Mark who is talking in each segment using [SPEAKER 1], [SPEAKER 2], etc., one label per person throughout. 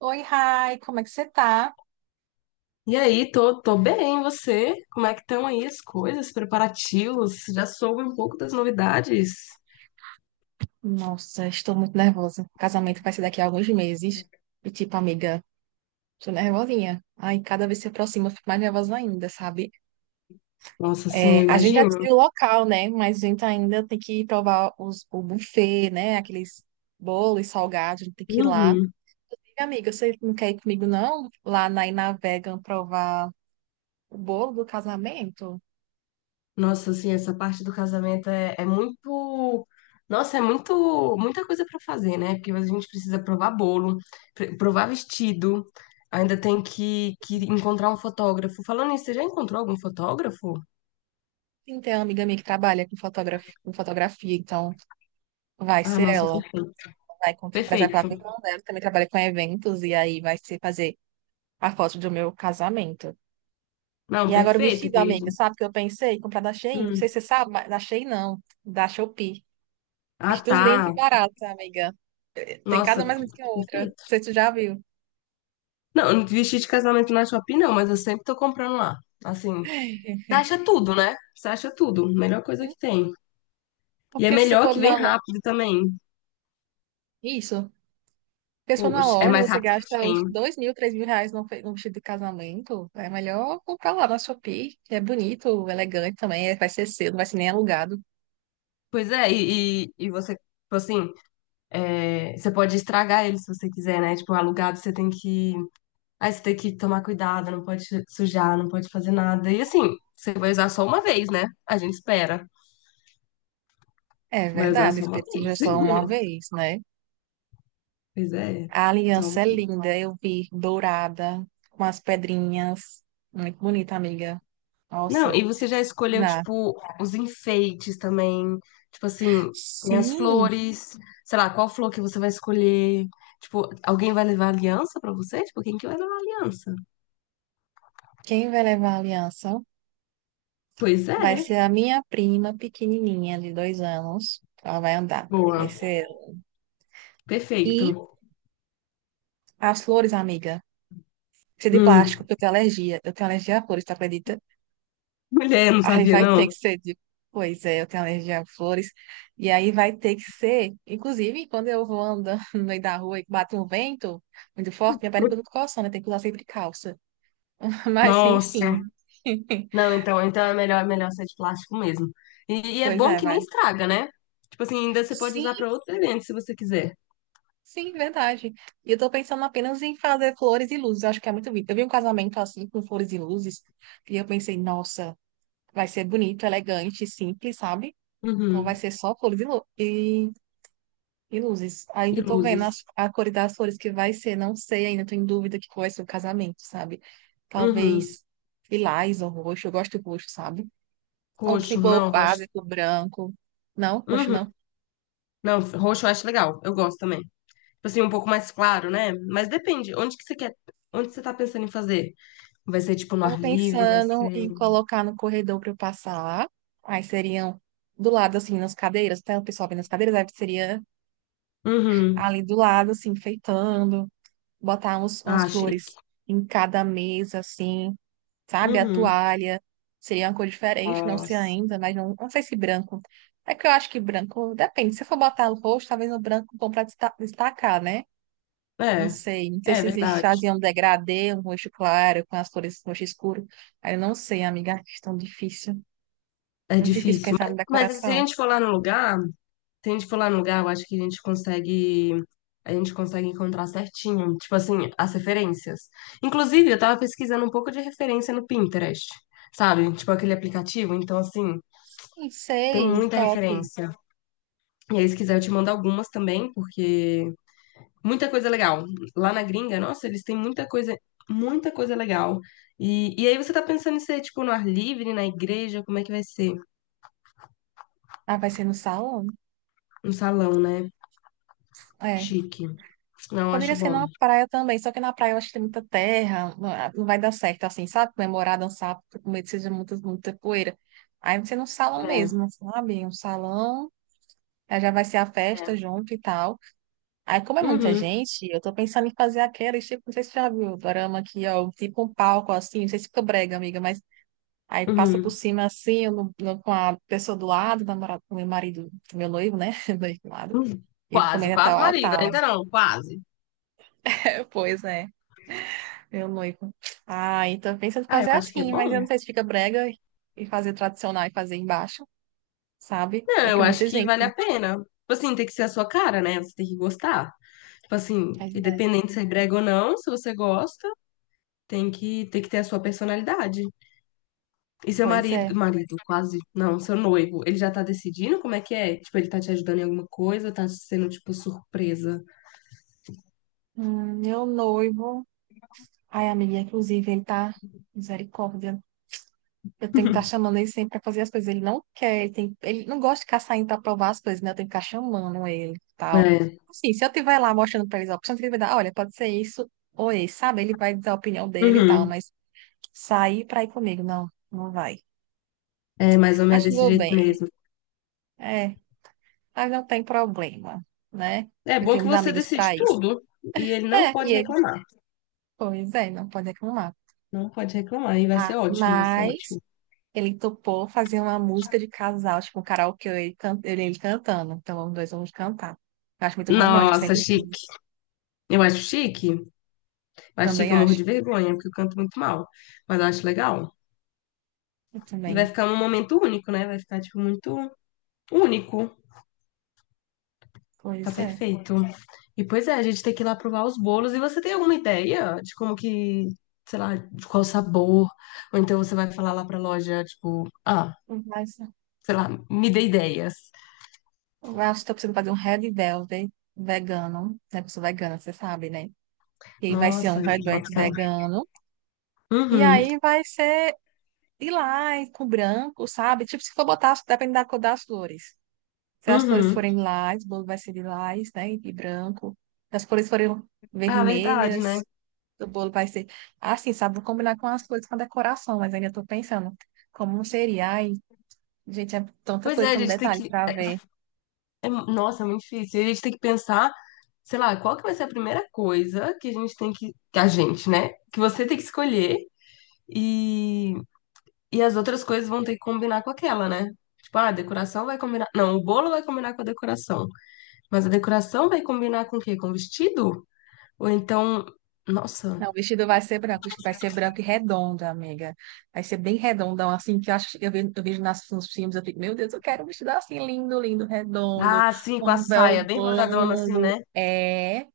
[SPEAKER 1] Oi, Rai, como é que você tá?
[SPEAKER 2] E aí, tô bem, e você? Como é que estão aí as coisas, preparativos? Já soube um pouco das novidades?
[SPEAKER 1] Nossa, estou muito nervosa. Casamento vai ser daqui a alguns meses. E, tipo, amiga, tô nervosinha. Ai, cada vez que se aproxima, eu fico mais nervosa ainda, sabe?
[SPEAKER 2] Nossa, assim,
[SPEAKER 1] É,
[SPEAKER 2] eu
[SPEAKER 1] a gente já
[SPEAKER 2] imagino.
[SPEAKER 1] decidiu o local, né? Mas a gente ainda tem que provar o buffet, né? Aqueles bolos salgados, a gente tem que ir lá.
[SPEAKER 2] Uhum.
[SPEAKER 1] E, amiga, você não quer ir comigo, não? Lá na Inavegan provar o bolo do casamento?
[SPEAKER 2] Nossa, assim, essa parte do casamento é muito. Nossa, é muito, muita coisa pra fazer, né? Porque a gente precisa provar bolo, provar vestido, ainda tem que encontrar um fotógrafo. Falando nisso, você já encontrou algum fotógrafo?
[SPEAKER 1] Sim, tem uma amiga minha que trabalha com fotógrafo, com fotografia, então vai
[SPEAKER 2] Ah,
[SPEAKER 1] ser
[SPEAKER 2] nossa,
[SPEAKER 1] ela.
[SPEAKER 2] perfeito.
[SPEAKER 1] Vai contra, por exemplo, a
[SPEAKER 2] Perfeito.
[SPEAKER 1] irmã dela também trabalha com eventos e aí vai se fazer a foto do meu casamento.
[SPEAKER 2] Não,
[SPEAKER 1] E agora o
[SPEAKER 2] perfeito,
[SPEAKER 1] vestido, amiga,
[SPEAKER 2] querido.
[SPEAKER 1] sabe o que eu pensei? Comprar da Shein. Não
[SPEAKER 2] Hum.
[SPEAKER 1] sei se você sabe, mas da Shein não, da Shopee.
[SPEAKER 2] Ah,
[SPEAKER 1] Vestidos lindos e
[SPEAKER 2] tá.
[SPEAKER 1] baratos, amiga. Tem
[SPEAKER 2] Nossa,
[SPEAKER 1] cada um mais bonito que a outra. Não
[SPEAKER 2] perfeito.
[SPEAKER 1] sei se tu já viu.
[SPEAKER 2] Não, não vestido de casamento na Shopee não, mas eu sempre tô comprando lá. Assim, você acha tudo, né? Você acha tudo. Melhor coisa
[SPEAKER 1] Sim,
[SPEAKER 2] que tem. E é
[SPEAKER 1] porque se você
[SPEAKER 2] melhor
[SPEAKER 1] for
[SPEAKER 2] que vem
[SPEAKER 1] numa loja.
[SPEAKER 2] rápido também.
[SPEAKER 1] Isso. Porque se for numa
[SPEAKER 2] Poxa, é
[SPEAKER 1] loja,
[SPEAKER 2] mais
[SPEAKER 1] você
[SPEAKER 2] rápido que a
[SPEAKER 1] gasta
[SPEAKER 2] Shein.
[SPEAKER 1] uns 2 mil, 3 mil reais num vestido de casamento. É melhor comprar lá na Shopee, que é bonito, elegante também. Vai ser seu, não vai ser nem alugado.
[SPEAKER 2] Pois é, e você, tipo assim, é, você pode estragar ele se você quiser, né? Tipo, alugado você tem que. Aí você tem que tomar cuidado, não pode sujar, não pode fazer nada. E assim, você vai usar só uma vez, né? A gente espera.
[SPEAKER 1] É
[SPEAKER 2] Vai usar
[SPEAKER 1] verdade,
[SPEAKER 2] só uma
[SPEAKER 1] espírito já
[SPEAKER 2] vez.
[SPEAKER 1] só uma vez, né?
[SPEAKER 2] Pois é.
[SPEAKER 1] A
[SPEAKER 2] Só
[SPEAKER 1] aliança
[SPEAKER 2] uma.
[SPEAKER 1] é linda, eu vi, dourada, com as pedrinhas. Muito bonita, amiga.
[SPEAKER 2] Não,
[SPEAKER 1] Nossa,
[SPEAKER 2] e você já escolheu,
[SPEAKER 1] na-
[SPEAKER 2] tipo, os enfeites também. Tipo assim, tem as
[SPEAKER 1] sim,
[SPEAKER 2] flores. Sei lá, qual flor que você vai escolher? Tipo, alguém vai levar aliança pra você? Tipo, quem que vai levar aliança?
[SPEAKER 1] quem vai levar a aliança
[SPEAKER 2] Pois
[SPEAKER 1] vai
[SPEAKER 2] é.
[SPEAKER 1] ser a minha prima pequenininha, de 2 anos. Ela vai andar, vai
[SPEAKER 2] Boa.
[SPEAKER 1] ser ela. E
[SPEAKER 2] Perfeito.
[SPEAKER 1] as flores, amiga. Ser de plástico,
[SPEAKER 2] Hum.
[SPEAKER 1] porque eu tenho alergia. Eu tenho alergia a flores, tu acredita?
[SPEAKER 2] Mulher, não
[SPEAKER 1] Aí
[SPEAKER 2] sabia,
[SPEAKER 1] vai ter
[SPEAKER 2] não?
[SPEAKER 1] que ser de. Pois é, eu tenho alergia a flores. E aí vai ter que ser. Inclusive, quando eu vou andando no meio da rua e bate um vento muito forte, minha perna fica tudo coçando, né? Tem que usar sempre calça. Mas, enfim.
[SPEAKER 2] Nossa. Não, então, então é melhor ser de plástico mesmo. E é
[SPEAKER 1] Pois
[SPEAKER 2] bom
[SPEAKER 1] é,
[SPEAKER 2] que nem
[SPEAKER 1] vai.
[SPEAKER 2] estraga, né? Tipo assim, ainda você pode usar
[SPEAKER 1] Sim,
[SPEAKER 2] pra outro evento se você quiser.
[SPEAKER 1] sim, verdade. E eu tô pensando apenas em fazer flores e luzes. Eu acho que é muito bonito. Eu vi um casamento assim, com flores e luzes, e eu pensei, nossa, vai ser bonito, elegante, simples, sabe? Então vai
[SPEAKER 2] Uhum.
[SPEAKER 1] ser só flores e luzes.
[SPEAKER 2] E
[SPEAKER 1] Ainda tô vendo
[SPEAKER 2] luzes.
[SPEAKER 1] a cor das flores que vai ser, não sei ainda, tô em dúvida que cor vai ser o casamento, sabe?
[SPEAKER 2] Uhum.
[SPEAKER 1] Talvez lilás ou roxo, eu gosto de roxo, sabe? Ou se
[SPEAKER 2] Coxo,
[SPEAKER 1] for
[SPEAKER 2] não, rocha.
[SPEAKER 1] básico, branco. Não, roxo não.
[SPEAKER 2] Não, roxo eu acho legal. Eu gosto também. Tipo assim, um pouco mais claro, né? Mas depende. Onde que você quer? Onde você tá pensando em fazer? Vai ser tipo no
[SPEAKER 1] Tava
[SPEAKER 2] ar livre? Vai
[SPEAKER 1] pensando
[SPEAKER 2] ser.
[SPEAKER 1] em colocar no corredor para eu passar. Aí seriam do lado, assim, nas cadeiras, tá? O pessoal vendo nas cadeiras, aí seria
[SPEAKER 2] Uhum.
[SPEAKER 1] ali do lado, assim, enfeitando, botar umas
[SPEAKER 2] Ah, chique.
[SPEAKER 1] flores em cada mesa, assim. Sabe? A
[SPEAKER 2] Uhum.
[SPEAKER 1] toalha seria uma cor diferente, não sei
[SPEAKER 2] Nossa.
[SPEAKER 1] ainda, mas não, não sei se branco. É que eu acho que branco, depende. Se for botar o rosto, talvez no branco bom para destacar, né? Não
[SPEAKER 2] É.
[SPEAKER 1] sei. Não sei
[SPEAKER 2] É
[SPEAKER 1] se eles
[SPEAKER 2] verdade.
[SPEAKER 1] faziam um degradê, um roxo claro, com as cores roxo escuro. Aí eu não sei, amiga, acho tão difícil.
[SPEAKER 2] É
[SPEAKER 1] Muito difícil
[SPEAKER 2] difícil.
[SPEAKER 1] pensar na
[SPEAKER 2] Mas se a
[SPEAKER 1] decoração.
[SPEAKER 2] gente for lá no lugar, se a gente for lá no lugar, eu acho que a gente consegue. A gente consegue encontrar certinho, tipo assim, as referências. Inclusive, eu tava pesquisando um pouco de referência no Pinterest, sabe? Tipo aquele aplicativo. Então, assim,
[SPEAKER 1] Não
[SPEAKER 2] tem
[SPEAKER 1] sei,
[SPEAKER 2] muita
[SPEAKER 1] top.
[SPEAKER 2] referência. E aí, se quiser, eu te mando algumas também, porque muita coisa legal. Lá na gringa, nossa, eles têm muita coisa legal. E aí você tá pensando em ser, tipo, no ar livre, na igreja, como é que vai ser?
[SPEAKER 1] Ah, vai ser no salão?
[SPEAKER 2] Um salão, né?
[SPEAKER 1] É.
[SPEAKER 2] Chique. Não,
[SPEAKER 1] Poderia
[SPEAKER 2] acho
[SPEAKER 1] ser
[SPEAKER 2] bom.
[SPEAKER 1] na praia também, só que na praia eu acho que tem muita terra, não ah, não vai dar certo assim, sabe? Comemorar, dançar, porque com medo que seja muita, muita poeira. Aí você num salão
[SPEAKER 2] É,
[SPEAKER 1] mesmo, sabe? Um salão, aí já vai ser a festa
[SPEAKER 2] é.
[SPEAKER 1] junto e tal. Aí, como é muita
[SPEAKER 2] Uhum,
[SPEAKER 1] gente, eu tô pensando em fazer aquela, tipo, não sei se você já viu o dorama aqui, ó, tipo um palco assim, não sei se fica brega, amiga, mas aí passa por
[SPEAKER 2] uhum.
[SPEAKER 1] cima assim, eu com a pessoa do lado, namorado, meu marido, meu noivo, né? Do lado,
[SPEAKER 2] Uhum.
[SPEAKER 1] e
[SPEAKER 2] Quase,
[SPEAKER 1] também até
[SPEAKER 2] quase
[SPEAKER 1] o
[SPEAKER 2] marido,
[SPEAKER 1] altar.
[SPEAKER 2] ainda não, quase.
[SPEAKER 1] Pois é. Meu noivo. Ah, então pensa em
[SPEAKER 2] Ah, eu
[SPEAKER 1] fazer
[SPEAKER 2] acho que é
[SPEAKER 1] assim, mas
[SPEAKER 2] bom.
[SPEAKER 1] eu não sei se fica brega e fazer tradicional e fazer embaixo, sabe?
[SPEAKER 2] Não,
[SPEAKER 1] É que
[SPEAKER 2] eu
[SPEAKER 1] é
[SPEAKER 2] acho
[SPEAKER 1] muita
[SPEAKER 2] que vale
[SPEAKER 1] gente.
[SPEAKER 2] a pena. Tipo assim, tem que ser a sua cara, né? Você tem que gostar. Tipo assim,
[SPEAKER 1] Pois é.
[SPEAKER 2] independente se é brega ou não, se você gosta. Tem que ter a sua personalidade. E seu
[SPEAKER 1] Pois é.
[SPEAKER 2] marido, marido, quase, não, seu noivo, ele já tá decidindo como é que é? Tipo, ele tá te ajudando em alguma coisa, tá sendo, tipo, surpresa.
[SPEAKER 1] Meu noivo. Ai, amiga, inclusive, ele tá. Misericórdia. Eu tenho que estar chamando ele sempre pra fazer as coisas. Ele não quer, ele, tem... ele não gosta de ficar saindo pra provar as coisas, né? Eu tenho que ficar chamando ele e tal.
[SPEAKER 2] É,
[SPEAKER 1] Assim, se eu estiver lá mostrando pra eles a opção, ele vai dar, olha, pode ser isso ou esse, sabe? Ele vai dizer a opinião dele e tal,
[SPEAKER 2] uhum.
[SPEAKER 1] mas sair pra ir comigo, não, não vai.
[SPEAKER 2] É mais ou
[SPEAKER 1] Mas
[SPEAKER 2] menos desse
[SPEAKER 1] tudo
[SPEAKER 2] jeito
[SPEAKER 1] bem.
[SPEAKER 2] mesmo.
[SPEAKER 1] É, mas não tem problema, né?
[SPEAKER 2] É
[SPEAKER 1] Eu
[SPEAKER 2] bom
[SPEAKER 1] tenho
[SPEAKER 2] que
[SPEAKER 1] uns
[SPEAKER 2] você
[SPEAKER 1] amigos
[SPEAKER 2] decide
[SPEAKER 1] para isso.
[SPEAKER 2] tudo e ele não
[SPEAKER 1] É, e
[SPEAKER 2] pode
[SPEAKER 1] ele,
[SPEAKER 2] reclamar.
[SPEAKER 1] pois é, não pode reclamar.
[SPEAKER 2] Não pode reclamar e vai
[SPEAKER 1] Ah,
[SPEAKER 2] ser ótimo, vai ser
[SPEAKER 1] mas
[SPEAKER 2] ótimo.
[SPEAKER 1] ele topou fazer uma música de casal, tipo um karaokê, ele cantando. Então, os dois vamos cantar. Eu acho muito romântico,
[SPEAKER 2] Nossa,
[SPEAKER 1] sempre
[SPEAKER 2] chique.
[SPEAKER 1] quis.
[SPEAKER 2] Eu acho chique. Eu acho chique,
[SPEAKER 1] Também
[SPEAKER 2] eu morro
[SPEAKER 1] acho.
[SPEAKER 2] de vergonha, porque eu canto muito mal. Mas eu acho legal.
[SPEAKER 1] Eu
[SPEAKER 2] E vai
[SPEAKER 1] também.
[SPEAKER 2] ficar um momento único, né? Vai ficar, tipo, muito único. Tá
[SPEAKER 1] Pois é.
[SPEAKER 2] perfeito. E pois é, a gente tem que ir lá provar os bolos. E você tem alguma ideia de como que, sei lá, de qual sabor? Ou então você vai falar lá pra loja, tipo, ah,
[SPEAKER 1] Mas
[SPEAKER 2] sei lá, me dê ideias.
[SPEAKER 1] eu acho que tô precisando fazer um Red Velvet vegano, né? Pessoa vegana, você sabe, né? E aí vai ser
[SPEAKER 2] Nossa,
[SPEAKER 1] um Red
[SPEAKER 2] bota
[SPEAKER 1] Velvet
[SPEAKER 2] fé.
[SPEAKER 1] vegano. E
[SPEAKER 2] Uhum,
[SPEAKER 1] aí vai ser de lilás com branco, sabe? Tipo, se for botar, depende da cor das flores. Se as flores
[SPEAKER 2] uhum.
[SPEAKER 1] forem lilás, o bolo vai ser lilás, né? E branco. Se as flores forem
[SPEAKER 2] Ah, verdade, né?
[SPEAKER 1] vermelhas, o bolo vai ser. Assim, sabe? Vou combinar com as flores com a decoração, mas ainda tô pensando como seria. Ai, gente, é tanta
[SPEAKER 2] Pois é,
[SPEAKER 1] coisa,
[SPEAKER 2] a
[SPEAKER 1] tanto
[SPEAKER 2] gente tem
[SPEAKER 1] detalhe
[SPEAKER 2] que.
[SPEAKER 1] pra ver.
[SPEAKER 2] Nossa, é muito difícil. E a gente tem que pensar, sei lá, qual que vai ser a primeira coisa que a gente tem que A gente, né? Que você tem que escolher. E E as outras coisas vão ter que combinar com aquela, né? Tipo, ah, a decoração vai combinar. Não, o bolo vai combinar com a decoração. Mas a decoração vai combinar com o quê? Com o vestido? Ou então. Nossa.
[SPEAKER 1] Não, o vestido vai ser branco, o vestido vai ser branco e redondo, amiga. Vai ser bem redondão, assim, que eu acho, eu vejo nos filmes, eu fico, meu Deus, eu quero um vestido assim, lindo, lindo, redondo,
[SPEAKER 2] Ah, sim, com a
[SPEAKER 1] com um véu
[SPEAKER 2] saia, bem rodadona assim,
[SPEAKER 1] longo.
[SPEAKER 2] né?
[SPEAKER 1] É,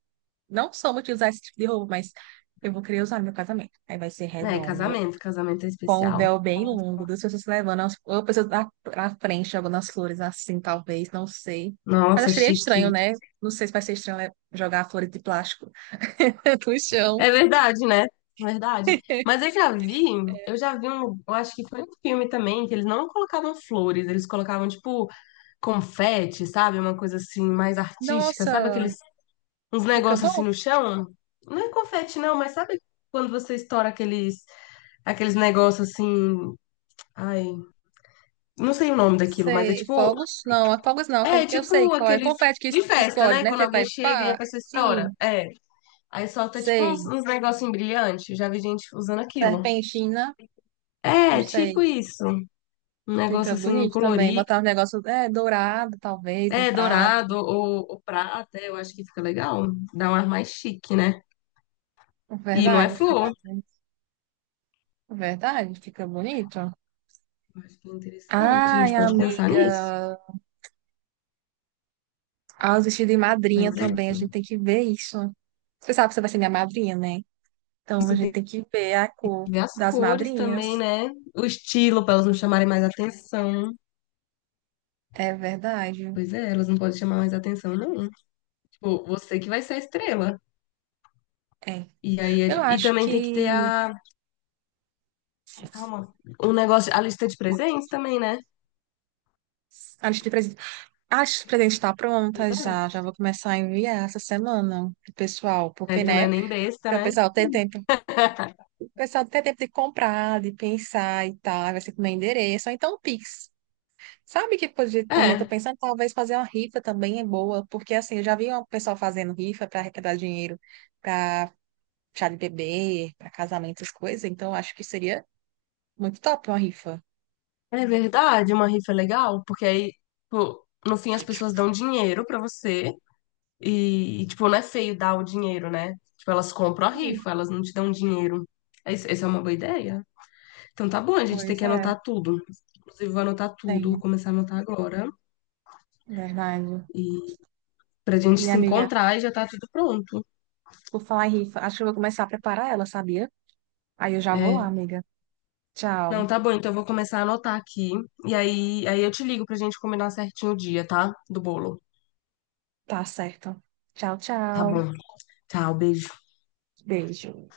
[SPEAKER 1] não sou muito de usar esse tipo de roupa, mas eu vou querer usar no meu casamento. Aí vai ser
[SPEAKER 2] É,
[SPEAKER 1] redondo,
[SPEAKER 2] casamento. Casamento é
[SPEAKER 1] com o
[SPEAKER 2] especial.
[SPEAKER 1] véu bem longo, duas pessoas se levando, ou pessoas na frente, jogando as flores assim, talvez, não sei. Mas
[SPEAKER 2] Nossa,
[SPEAKER 1] acharia estranho,
[SPEAKER 2] chique.
[SPEAKER 1] né? Não sei se vai ser estranho né, jogar flores de plástico no chão.
[SPEAKER 2] É verdade, né? Verdade. Mas eu já vi um, eu acho que foi um filme também, que eles não colocavam flores, eles colocavam, tipo, confete, sabe? Uma coisa assim, mais artística, sabe? Aquele
[SPEAKER 1] Nossa!
[SPEAKER 2] uns
[SPEAKER 1] Fica
[SPEAKER 2] negócios assim
[SPEAKER 1] bom?
[SPEAKER 2] no chão. Não é confete, não, mas sabe quando você estoura aqueles, aqueles negócios assim. Ai, não sei o nome daquilo, mas é
[SPEAKER 1] Sei.
[SPEAKER 2] tipo.
[SPEAKER 1] Fogos? Não, é fogos não. Aquele
[SPEAKER 2] É
[SPEAKER 1] que eu sei
[SPEAKER 2] tipo
[SPEAKER 1] qual é.
[SPEAKER 2] aqueles.
[SPEAKER 1] Confete que
[SPEAKER 2] De festa,
[SPEAKER 1] explode,
[SPEAKER 2] né?
[SPEAKER 1] né?
[SPEAKER 2] Quando
[SPEAKER 1] Você
[SPEAKER 2] alguém
[SPEAKER 1] vai
[SPEAKER 2] chega e a
[SPEAKER 1] pá.
[SPEAKER 2] pessoa estoura.
[SPEAKER 1] Sim,
[SPEAKER 2] É. Aí solta tipo uns,
[SPEAKER 1] sei.
[SPEAKER 2] uns negócios brilhantes. Já vi gente usando aquilo.
[SPEAKER 1] Serpentina? Não
[SPEAKER 2] É, tipo
[SPEAKER 1] sei.
[SPEAKER 2] isso. Um
[SPEAKER 1] Fica
[SPEAKER 2] negócio assim
[SPEAKER 1] bonito também.
[SPEAKER 2] colorido.
[SPEAKER 1] Botar um negócio é, dourado, talvez, num
[SPEAKER 2] É,
[SPEAKER 1] prato.
[SPEAKER 2] dourado ou prata. Eu acho que fica legal. Dá um ar mais chique, né? E não é
[SPEAKER 1] Verdade, fica
[SPEAKER 2] flor.
[SPEAKER 1] mais bonito. Verdade, fica bonito.
[SPEAKER 2] Eu acho que é interessante. A
[SPEAKER 1] Ai,
[SPEAKER 2] gente pode pensar nisso.
[SPEAKER 1] amiga. Ah, os vestidos de madrinha
[SPEAKER 2] Mas é.
[SPEAKER 1] também. A gente tem que ver isso. Você sabe que você vai ser minha madrinha, né?
[SPEAKER 2] E
[SPEAKER 1] Então a
[SPEAKER 2] você
[SPEAKER 1] gente
[SPEAKER 2] tem
[SPEAKER 1] tem que ver a
[SPEAKER 2] que
[SPEAKER 1] cor
[SPEAKER 2] ver as
[SPEAKER 1] das
[SPEAKER 2] cores também,
[SPEAKER 1] madrinhas.
[SPEAKER 2] né? O estilo, pra elas não chamarem mais atenção.
[SPEAKER 1] É verdade.
[SPEAKER 2] Pois é, elas não podem chamar mais atenção, não. Tipo, você que vai ser a estrela.
[SPEAKER 1] É.
[SPEAKER 2] E aí,
[SPEAKER 1] Eu
[SPEAKER 2] e
[SPEAKER 1] acho
[SPEAKER 2] também tem que ter
[SPEAKER 1] que
[SPEAKER 2] a. Calma. O negócio, a lista de presentes também, né?
[SPEAKER 1] a lista de presentes, a lista de presentes está pronta já. Já
[SPEAKER 2] É.
[SPEAKER 1] vou começar a enviar essa semana, pro pessoal, porque,
[SPEAKER 2] Aí tu não é
[SPEAKER 1] né,
[SPEAKER 2] nem besta,
[SPEAKER 1] para o
[SPEAKER 2] né?
[SPEAKER 1] pessoal ter tempo, o pessoal ter tempo de comprar, de pensar e tal, vai ser com meu endereço, ou então o Pix. Sabe que podia, também tô
[SPEAKER 2] É,
[SPEAKER 1] pensando, talvez fazer uma rifa também é boa, porque assim, eu já vi o pessoal fazendo rifa para arrecadar dinheiro para chá de bebê, para casamento, essas coisas, então eu acho que seria muito top uma rifa.
[SPEAKER 2] é verdade, uma rifa é legal, porque aí, tipo, no fim as pessoas dão dinheiro pra você e, tipo, não é feio dar o dinheiro, né? Tipo, elas compram a
[SPEAKER 1] Sim.
[SPEAKER 2] rifa, elas não te dão dinheiro. Essa é uma boa ideia. Então tá bom, a gente tem
[SPEAKER 1] Pois
[SPEAKER 2] que
[SPEAKER 1] é,
[SPEAKER 2] anotar tudo. Inclusive, vou anotar tudo, vou
[SPEAKER 1] tenho,
[SPEAKER 2] começar a anotar agora.
[SPEAKER 1] verdade.
[SPEAKER 2] E pra gente
[SPEAKER 1] E
[SPEAKER 2] se
[SPEAKER 1] amiga,
[SPEAKER 2] encontrar e já tá tudo pronto.
[SPEAKER 1] por falar em rifa, acho que eu vou começar a preparar ela, sabia? Aí eu já vou lá,
[SPEAKER 2] É.
[SPEAKER 1] amiga. Tchau.
[SPEAKER 2] Não, tá bom, então eu vou começar a anotar aqui. E aí, aí eu te ligo pra gente combinar certinho o dia, tá? Do bolo.
[SPEAKER 1] Tá certo. Tchau,
[SPEAKER 2] Tá
[SPEAKER 1] tchau.
[SPEAKER 2] bom. Tchau, beijo.
[SPEAKER 1] Beijo.